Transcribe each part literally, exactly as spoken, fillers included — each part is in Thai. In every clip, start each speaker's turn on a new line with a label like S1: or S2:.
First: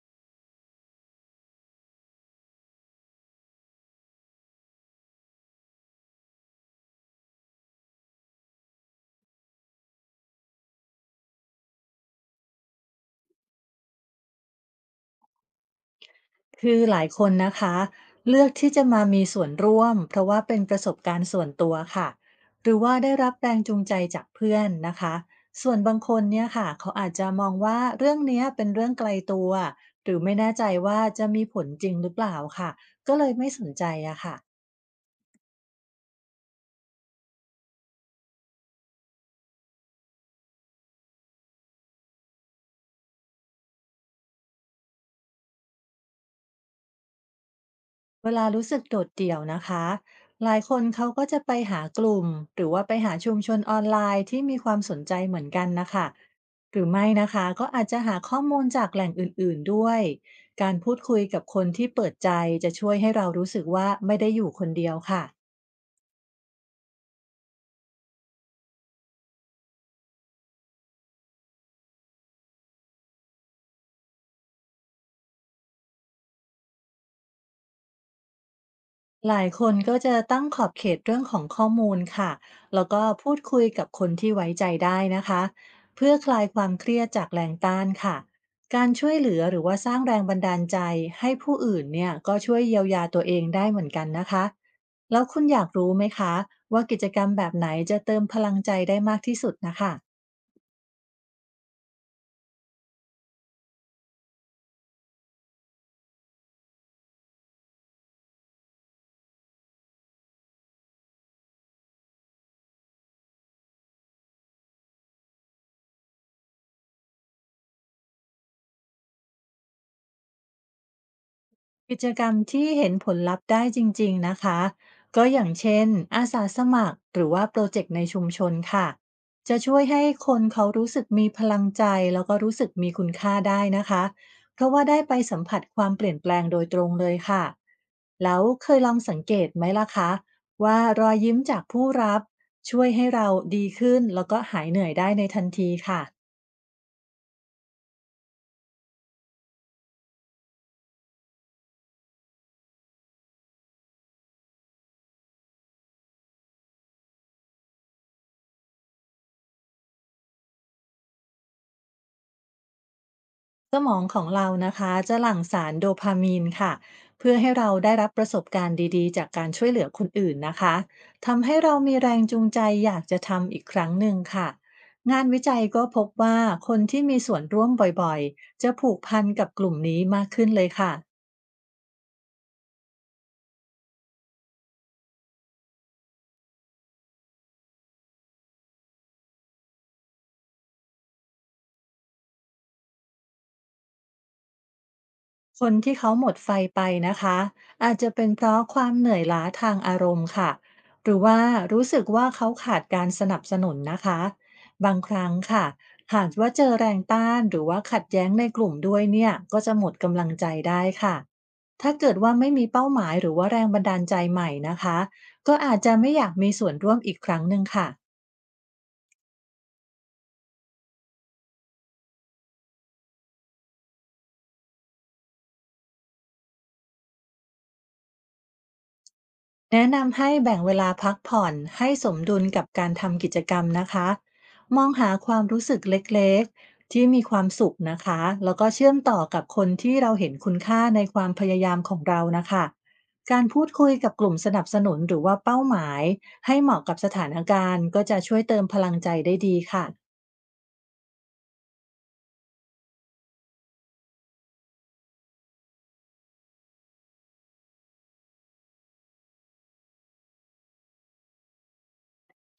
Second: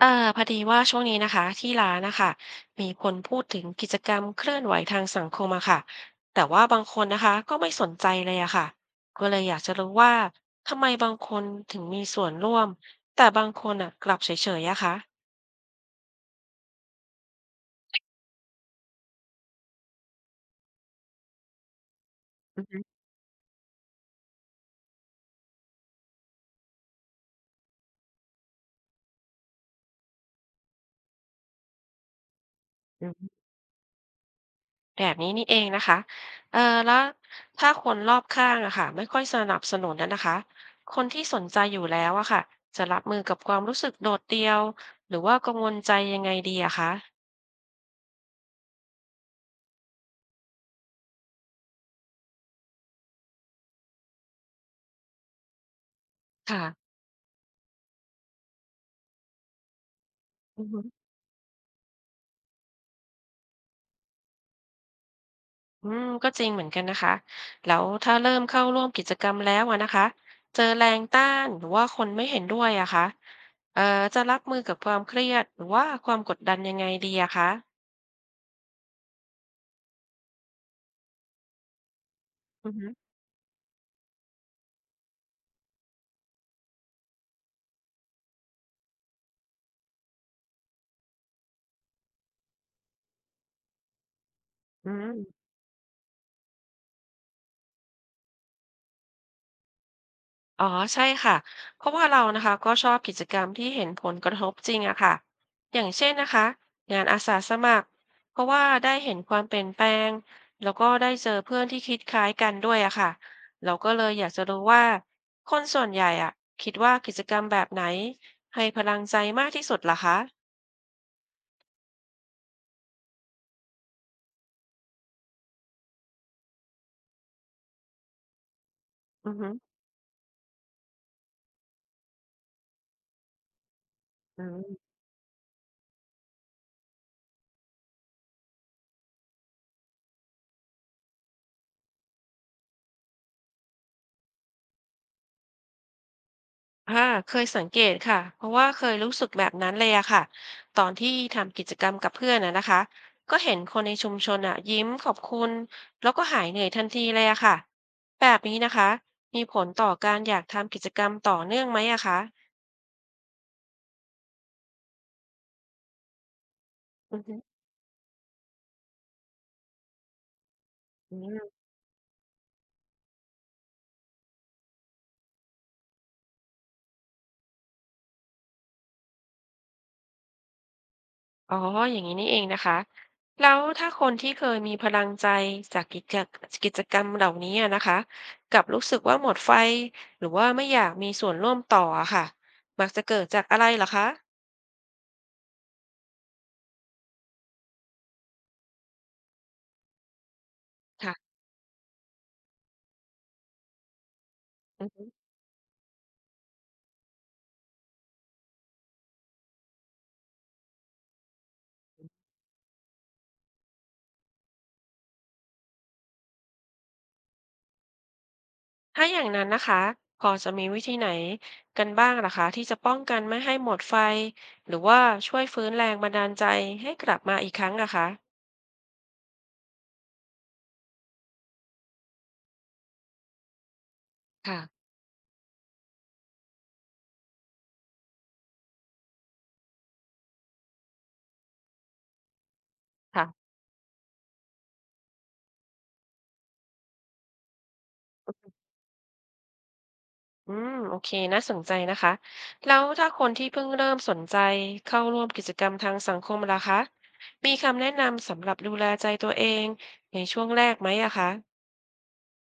S1: เอ่อพอดีว่าช่วงนี้นะคะที่ร้านนะคะมีคนพูดถึงกิจกรรมเคลื่อนไหวทางสังคมอะค่ะแต่ว่าบางคนนะคะก็ไม่สนใจเลยอะค่ะก็เลยอยากจะรู้ว่าทำไมบางคนถึงมีส่วนร่วมแต่บางคนอะกลับเฉยๆอะค่ะ
S2: คือหลายคนนะคะเลือกที่จะมามีส่วนร่วมเพราะว่าเป็นประสบการณ์ส่วนตัวค่ะ
S1: อือ
S2: หรื
S1: ฮึ
S2: อว่าได้รับแรงจูงใจจากเพื่อนนะคะส่วนบางคนเนี่ยค่ะเขาอาจจะมองว่าเรื่องเนี้ยเป็นเรื่องไกลตัวหรือไม่แน่ใจว่าจะมีผลจริงหรือเปล่าค่ะ
S1: อื
S2: ก็เล
S1: ม
S2: ยไม่สนใจอะค่ะ
S1: แบบนี้นี่เองนะคะเอ่อแล้วถ้าคนรอบข้างอะค่ะไม่ค่อยสนับสนุนนะนนะคะคนที่สนใจอยู่แล้วอะค่ะจะรับมือกับความรู้สึกโดดเดี่ยวหรือว่ากังวลใจยังไงดีอะคะ
S2: เวลารู้สึกโดดเดี่ยวนะคะหลายคนเขาก็จะไปหากลุ่มหรือว่าไปหาชุมชนออนไลน์ที่มีความสนใจเหมือนกันนะคะ
S1: ค่ะ
S2: หรือไม่นะคะก็อาจจะหาข้อมูลจากแหล่งอื่นๆด้วย
S1: อือ
S2: การ
S1: ฮึ
S2: พูดคุยกับคนที่เปิดใจจะช่วยให้เรารู้สึกว่าไม่ได้อยู่คนเดียวค่ะ
S1: อืมก็จริงเหมือนกันนะคะ แล้วถ้าเริ่มเข้าร่วมกิจกรรมแล้วอะนะคะ เจอแรงต้านหรือว่าคนไม่เห็นด้วยอะคะเอ่อจะรับมือกับความเครียดหรือว่าความกดดันยังไงดีอะคะ
S2: หลายคนก็จะตั้งขอบเขตเรื่องของข้อมูลค่ะ
S1: อือ
S2: แล้
S1: ฮึ
S2: วก็พูดคุยกับคนที่ไว้ใจได้นะคะ เพื่อคลายความเครียดจากแรงต้านค่ะ การช่วยเหลือหรือว่าสร้างแรงบันดาลใจให้ผู้อื่นเนี่ยก็ช่วยเยียวยาตัวเองได้เหมือนกันนะคะ
S1: อื
S2: แล้วคุ
S1: ม
S2: ณอยากรู้ไหมคะว่ากิจกรรมแบบไหนจะเติมพลังใจได้มากที่สุดนะคะ
S1: อ๋อใช่ค่ะเพราะว่าเรานะคะก็ชอบกิจกรรมที่เห็นผลกระทบจริงอะค่ะอย่างเช่นนะคะงานอาสาสมัครเพราะว่าได้เห็นความเปลี่ยนแปลงแล้วก็ได้เจอเพื่อนที่คิดคล้ายกันด้วยอะค่ะเราก็เลยอยากจะรู้ว่าคนส่วนใหญ่อะคิดว่ากิจกรรมแบบไหนให้พลังใจมากที่สุดล่ะคะ
S2: กิจกรรมที่เห็นผลลัพธ์ได้จริงๆ นะคะก็อย่างเช่นอาสาสมัครหรือว่าโปรเจกต์ในชุมชนค่ะ
S1: อือฮึ
S2: จะช่วยให้คนเขารู้สึกมีพลังใจแล้วก็รู้สึกมีคุณค่าได้นะคะ
S1: อื
S2: เพราะ
S1: ม
S2: ว่าได้ไปสัมผัสความเปลี่ยนแปลงโดยตรงเลยค่ะแล้วเคยลองสังเกตไหมล่ะคะว่ารอยยิ้มจากผู้รับช่วยให้เราดีขึ้นแล้วก็หายเหนื่อยได้ในทันทีค่ะ
S1: ค่ะเคยสังเกตค่ะเพราะว่าเคยรู้สึกแบบนั้นเลยอะค่ะตอนที่ทำกิจกรรมกับเพื่อนอะนะคะก็เห็นคนในชุมชนอะยิ้มขอบคุณแล้วก็หายเหนื่อยทันทีเลยอะค่ะแบบนี้นะคะ มีผลต่อการอยากทำกิจกรรมต่อเนื่องไหมอะคะ
S2: สมองของเรานะคะจะหลั่งสารโดพามีนค่ะ
S1: อือ
S2: เพื่
S1: ฮึ
S2: อให้เราได้รับประสบการณ์ดีๆจากการช่วยเหลือคนอื่นนะคะ
S1: อืม
S2: ทำให้เรามีแรงจูงใจอยากจะทำอีกครั้งหนึ่งค่ะงานวิจัยก็พบว่าคนที่มีส่วนร่วมบ่อยๆจะผูกพันกับกลุ่มนี้มากขึ้นเลยค่ะ
S1: อ๋ออย่างนี้นี่เองนะคะแล้วถ้าคนที่เคยมีพลังใจจากกิจกิจกรรมเหล่านี้อะนะคะกลับรู้สึกว่าหมดไฟหรือว่าไม่อยากมีส่วนร่วมต่ออะค่ะมักจะเกิดจากอะไรเหรอคะ
S2: คนที่เขาหมดไฟไปนะคะอาจจะเป็นเพราะความเหนื่อยล้าทางอารมณ์ค่ะหรือ
S1: ค่ะ
S2: ว่ารู้สึกว่าเขาขาดการสนับสนุนนะคะ
S1: อือ
S2: บาง
S1: ฮึ
S2: ครั้งค่ะหากว่าเจอแรงต้านหรือว่าขัดแย้งในกลุ่มด้วยเนี่ยก็จะหมดกำลังใจได้ค่ะถ้าเกิดว่าไม่มีเป้าหมายหรือว่าแรงบันดาลใจใหม่นะคะก็อาจจะไม่อยากมีส่วนร่วมอีกครั้งหนึ่งค่ะ
S1: ถ้าอย่างนั้นนะคะพอจะมีวิธีไหนกันบ้างล่ะคะที่จะป้องกันไม่ให้หมดไฟหรือว่าช่วยฟื้นแรงบันดาลใจให้กลับมาอีกครั้งอะคะ
S2: แนะนำให้แบ่งเวลาพักผ่อนให้สมดุลกับการทำกิจกรรมนะคะ
S1: ค่ะ
S2: มองหาความรู้สึกเล็กๆที่มีความสุขนะคะแล้วก็เชื่อมต่อกับคนที่เราเห็นคุณค่าในความพยายามของเรานะคะ
S1: ค่ะ
S2: การพูดคุยกับกลุ่มสนับสนุนหรือว่าเป้าหมายให้เหมาะกับสถานการณ์ก็จะช่วยเติมพลังใจได้ดีค่ะ
S1: อืมโอเคน่าสนใจนะคะแล้วถ้าคนที่เพิ่งเริ่มสนใจเข้าร่วมกิจกรรมทางสังคมล่ะคะมีคำแนะนำสำหรับดูแลใจตัวเองในช่วงแรกไหมอะคะ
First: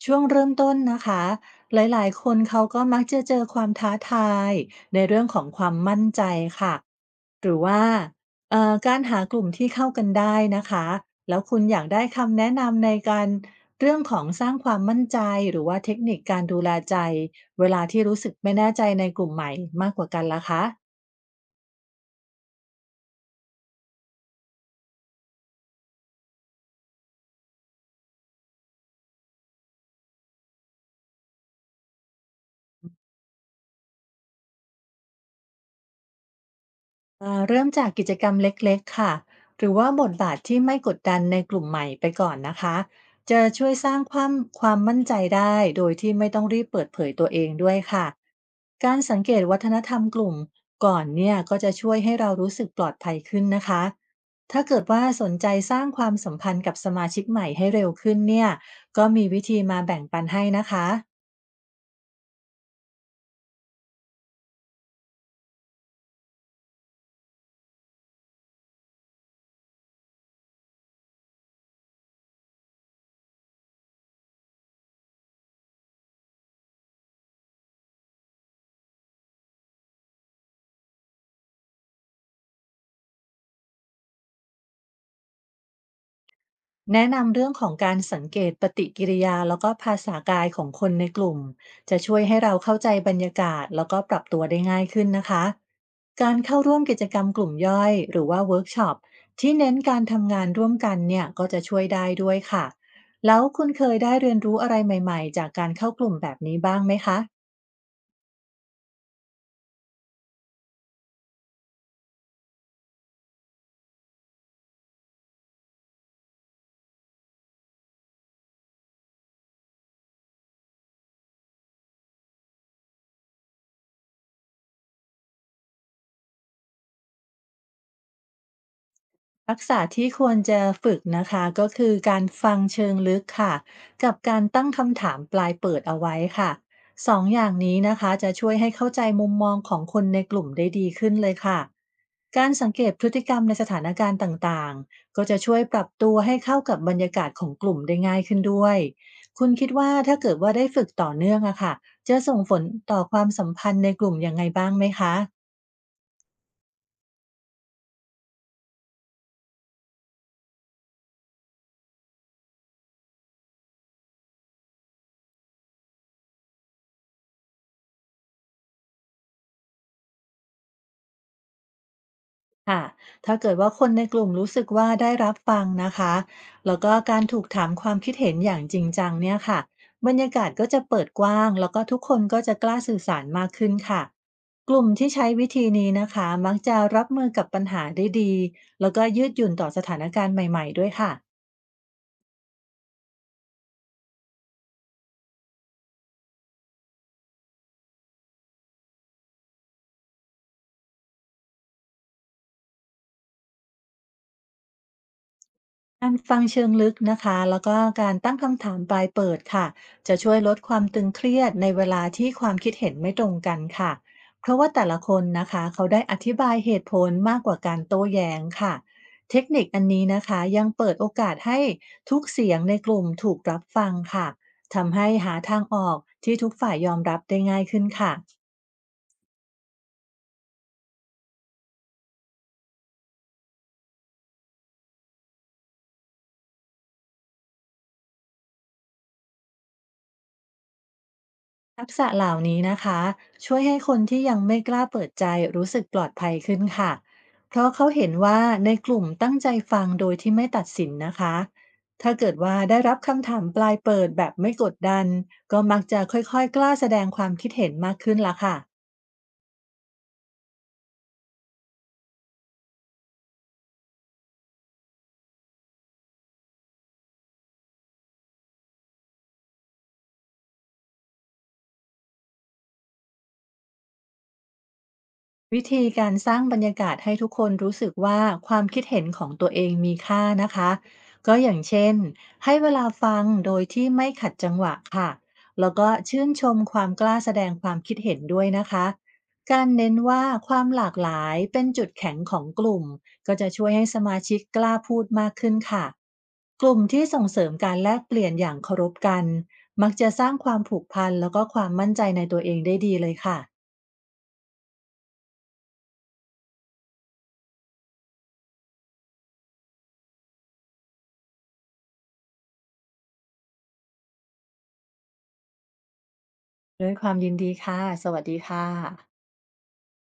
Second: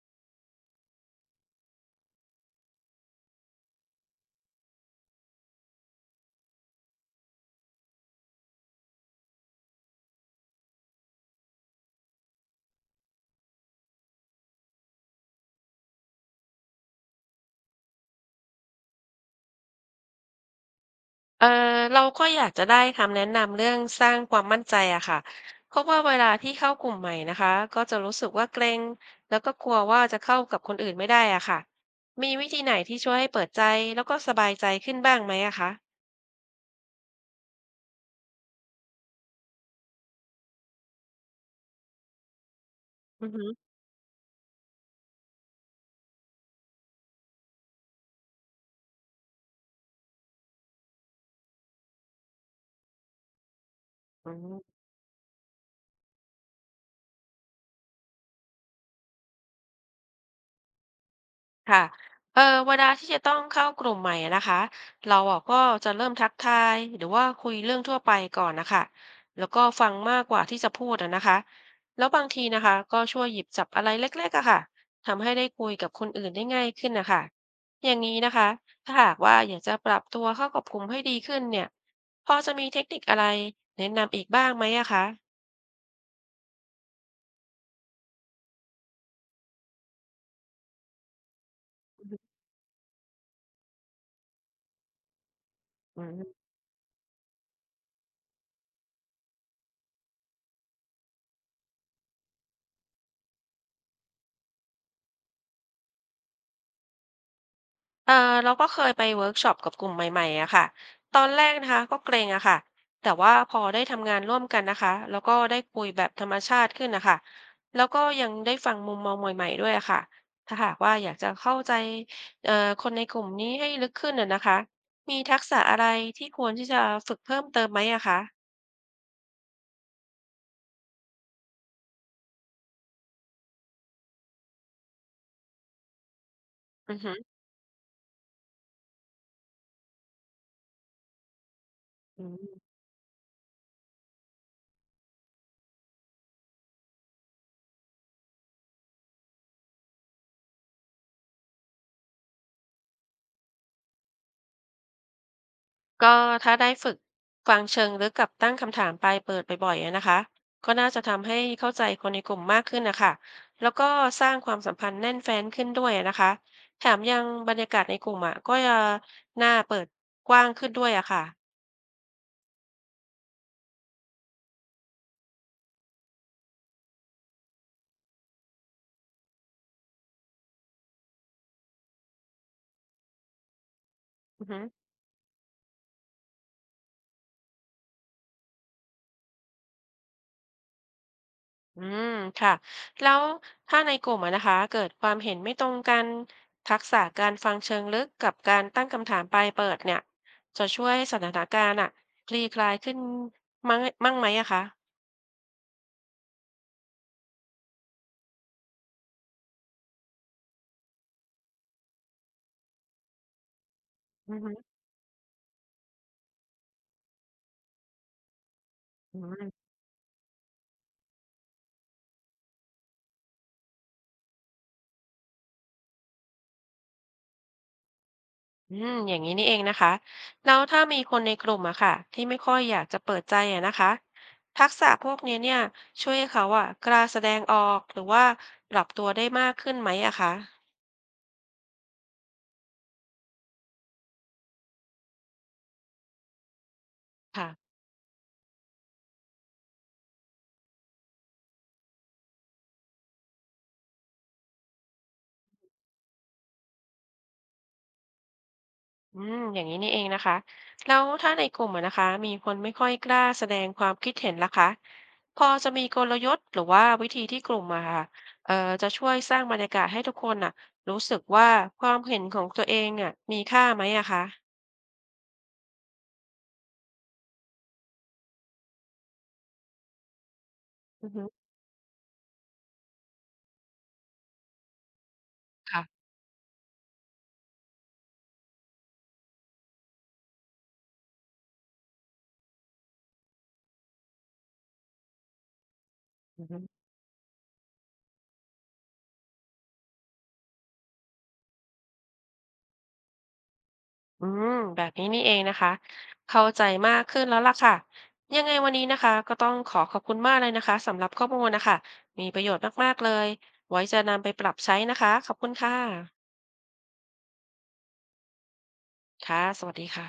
S2: ช่วงเริ่มต้นนะคะหลายๆคนเขาก็มักจะเจอความท้าทายในเรื่องของความมั่นใจค่ะ หรือว่าเอ่อการหากลุ่มที่เข้ากันได้นะคะแล้วคุณอยากได้คำแนะนำในการเรื่องของสร้างความมั่นใจหรือว่าเทคนิคการดูแลใจเวลาที่รู้สึกไม่แน่ใจในกลุ่มใหม่มากกว่ากันล่ะคะ
S1: เออเราก็อยากจะได้คำแนะนำเรื่องสร้างความมั่นใจอะค่ะเพราะว่าเวลาที่เข้ากลุ่มใหม่นะคะก็จะรู้สึกว่าเกรงแล้วก็กลัวว่าจะเข้ากับคนอื่นไม่ได้อะค่ะมีวิธีไหนที่ช่วยให้เปิดใจแล้วก็สบายใจขึ้นบ้างไหมอะคะ
S2: อ่าเริ่มจากกิจกรรมเล็กๆค่ะหรือว่าบทบาทที่ไม่กดดันในกลุ่มใหม่ไปก่อนนะคะ
S1: อือ
S2: จะ
S1: ฮึ
S2: ช่วยสร้างความความมั่นใจได้โดยที่ไม่ต้องรีบเปิดเผยตัวเองด้วยค่ะการสังเกตวัฒนธรรมกลุ่มก่อนเนี่ยก็จะช่วยให้เรารู้สึกปลอดภัยขึ้นนะคะ
S1: อื
S2: ถ้า
S1: ม
S2: เกิดว่าสนใจสร้างความสัมพันธ์กับสมาชิกใหม่ให้เร็วขึ้นเนี่ยก็มีวิธีมาแบ่งปันให้นะคะ
S1: ค่ะเออเวลาที่จะต้องเข้ากลุ่มใหม่อะนะคะเราอะก็จะเริ่มทักทายหรือว่าคุยเรื่องทั่วไปก่อนนะคะแล้วก็ฟังมากกว่าที่จะพูดอะนะคะแล้วบางทีนะคะก็ช่วยหยิบจับอะไรเล็กๆอะค่ะทำให้ได้คุยกับคนอื่นได้ง่ายขึ้นนะคะอย่างนี้นะคะถ้าหากว่าอยากจะปรับตัวเข้ากับกลุ่มให้ดีขึ้นเนี่ยพอจะมีเทคนิคอะไรแนะนำอีกบ้างไหมอะคะ
S2: แนะนำเรื่องของการสังเกตปฏิกิริยาแล้วก็ภาษากายของคนในกลุ่มจะช่วยให้เราเข้าใจบรรยากาศแล้วก็ปรับตัวได้ง่ายขึ้นนะคะการ
S1: อื
S2: เข้าร่วมกิจกรรมกลุ่มย่อยหรือว่าเวิร์กช็อปที่เน้นการทำงานร่วมกันเนี่ยก็จะช่วยได้ด้วยค่ะแล้วคุณเคยได้เรียนรู้อะไรใหม่ๆจากการเข้ากลุ่มแบบนี้บ้างไหมคะ
S1: เออเราก็เคยไปเวิร์กช็อปกับกลุ่มใหม่ๆอะค่ะตอนแรกนะคะก็เกรงอะค่ะแต่ว่าพอได้ทำงานร่วมกันนะคะแล้วก็ได้คุยแบบธรรมชาติขึ้นนะคะแล้วก็ยังได้ฟังมุมมองใหม่ๆด้วยอะค่ะถ้าหากว่าอยากจะเข้าใจเอ่อคนในกลุ่มนี้ให้ลึกขึ้นอะนะคะมีทักษะอะไรที่ควรที่จะฝึกเพิ่มเติมไหมอะคะ
S2: ทักษะที่ควรจะฝึกนะคะก็คือการฟังเชิงลึกค่ะกับการตั้งคำถามปลายเปิดเอาไว้ค่ะ
S1: อือฮ
S2: สองอย่างนี้นะคะจะช่วยให้เข้าใจมุมมองของคนในกลุ่มได้ดีขึ้นเลยค่ะการ
S1: ึ
S2: สังเกตพฤติกรรมในสถานการณ์ต่างๆก็จะช่วยปรับตัวให้เข้ากับบรรยากาศของกลุ่มได้ง่ายขึ้นด้วยคุณคิดว่าถ้าเกิดว่าได้ฝึกต่อเนื่องอะค่ะจะส่งผลต่อความสัมพันธ์ในกลุ่มยังไงบ้างไหมคะ
S1: ก็ถ้าได้ฝึกฟังเชิงลึกกับตั้งคำถามปลายเปิดบ่อยๆอะนะคะก็น่าจะทำให้เข้าใจคนในกลุ่มมากขึ้นนะคะแล้วก็สร้างความสัมพันธ์แน่นแฟ้นขึ้นด้วยอะนะคะแถมยังบรรยากาศในกลุ่มอะก็จะน่าเปิดกว้างขึ้นด้วยอะค่ะ
S2: ค่ะถ้าเกิดว่าคนในกลุ่มรู้สึกว่าได้รับฟังนะคะแล้วก็การถูกถามความคิดเห็นอย่างจริงจังเนี่ยค่ะบรรยากาศก็จะเปิดกว้างแล้วก็ทุกคนก็จะกล้าสื่อสารมากขึ้นค่ะ
S1: อือหือ
S2: กลุ่มที่ใช้วิธีนี้นะคะมักจะรับมือกับปัญหาได้ดี แล้วก็ยืดหยุ่นต่อสถานการณ์ใหม่ๆด้วยค่ะ
S1: ืมค่ะแล้วถ้าในกลุ่มอะนะคะเกิดความเห็นไม่ตรงกันทักษะการฟังเชิงลึกกับการตั้งคำถามปลายเปิดเนี่ยจะช่วยให้สถานการณ์อะคลี่คลายขึ้นมั้งมั่งไหมอะคะ
S2: การฟังเชิงลึกนะคะแล้วก็การตั้งคำถามปลายเปิดค่ะจะช่วยลดความตึงเครียดในเวลาที่ความคิดเห็นไม่ตรงกันค่ะ
S1: อื
S2: เพ
S1: ม
S2: ราะว่าแต่ละคนนะคะเขาได้อธิบายเหตุผลมากกว่าการโต้แย้งค่ะ
S1: อื
S2: เทคนิค
S1: ม
S2: อันนี้นะคะยังเปิดโอกาสให้ทุกเสียงในกลุ่มถูกรับฟังค่ะทำให้หาทางออกที่ทุกฝ่ายยอมรับได้ง่ายขึ้นค่ะ
S1: อืมอย่างนี้นี่เองนะคะแล้วถ้ามีคนในกลุ่มอะค่ะที่ไม่ค่อยอยากจะเปิดใจอะนะคะทักษะพวกนี้เนี่ยช่วยให้เขาอะกล้าแสดงออกหรือว่าปรับตัวได้มากขึ้นไหมอะคะ
S2: ทักษะเหล่านี้นะคะช่วยให้คนที่ยังไม่กล้าเปิดใจรู้สึกปลอดภัยขึ้นค่ะ
S1: ค่ะ
S2: เพราะเขาเห็นว่าในกลุ่มตั้งใจฟังโดยที่ไม่ตัดสินนะคะถ้าเกิดว่าได้รับคำถามปลายเปิดแบบไม่กดดันก็มักจะค่อยๆกล้าแสดงความคิดเห็นมากขึ้นละค่ะ
S1: อืมอย่างนี้นี่เองนะคะแล้วถ้าในกลุ่มอะนะคะมีคนไม่ค่อยกล้าแสดงความคิดเห็นล่ะคะพอจะมีกลยุทธ์หรือว่าวิธีที่กลุ่มอะค่ะเอ่อจะช่วยสร้างบรรยากาศให้ทุกคนอะรู้สึกว่าความเห็นของตัวเองเนี่ยมีค่าไหมอะคะ
S2: วิธีการสร้างบรรยากาศให้ทุกคนรู้สึกว่าความคิดเห็นของตัวเองมีค่านะคะ
S1: อือฮึ
S2: ก็อย่างเช่นให้เวลาฟังโดยที่ไม่ขัดจังหวะค่ะแล้วก็
S1: ค่ะ
S2: ชื่นชมความกล้าแสดงความคิดเห็นด้วยนะคะการเน้นว่าความหลากหลายเป็นจุดแข็งของกลุ่มก็จะช่วยให้สมาชิกกล้าพูดมากขึ้นค่ะ
S1: อือฮึ
S2: กลุ่มที่ส่งเสริมการแลกเปลี่ยนอย่างเคารพกันมักจะสร้างความผูกพันแล้วก็ความมั่นใจในตัวเองได้ดีเลยค่ะ
S1: อืมแบบนี้นี่เองนะคะเข้าใจมากขึ้นแล้วล่ะค่ะยังไงวันนี้นะคะก็ต้องขอขอบคุณมากเลยนะคะสำหรับข้อมูลนะคะมีประโยชน์มากๆเลยไว้จะนำไปปรับใช้นะคะขอบคุณค่ะ
S2: ด้วยความยินดีค่ะ สวัสดีค่ะ
S1: ค่ะสวัสดีค่ะ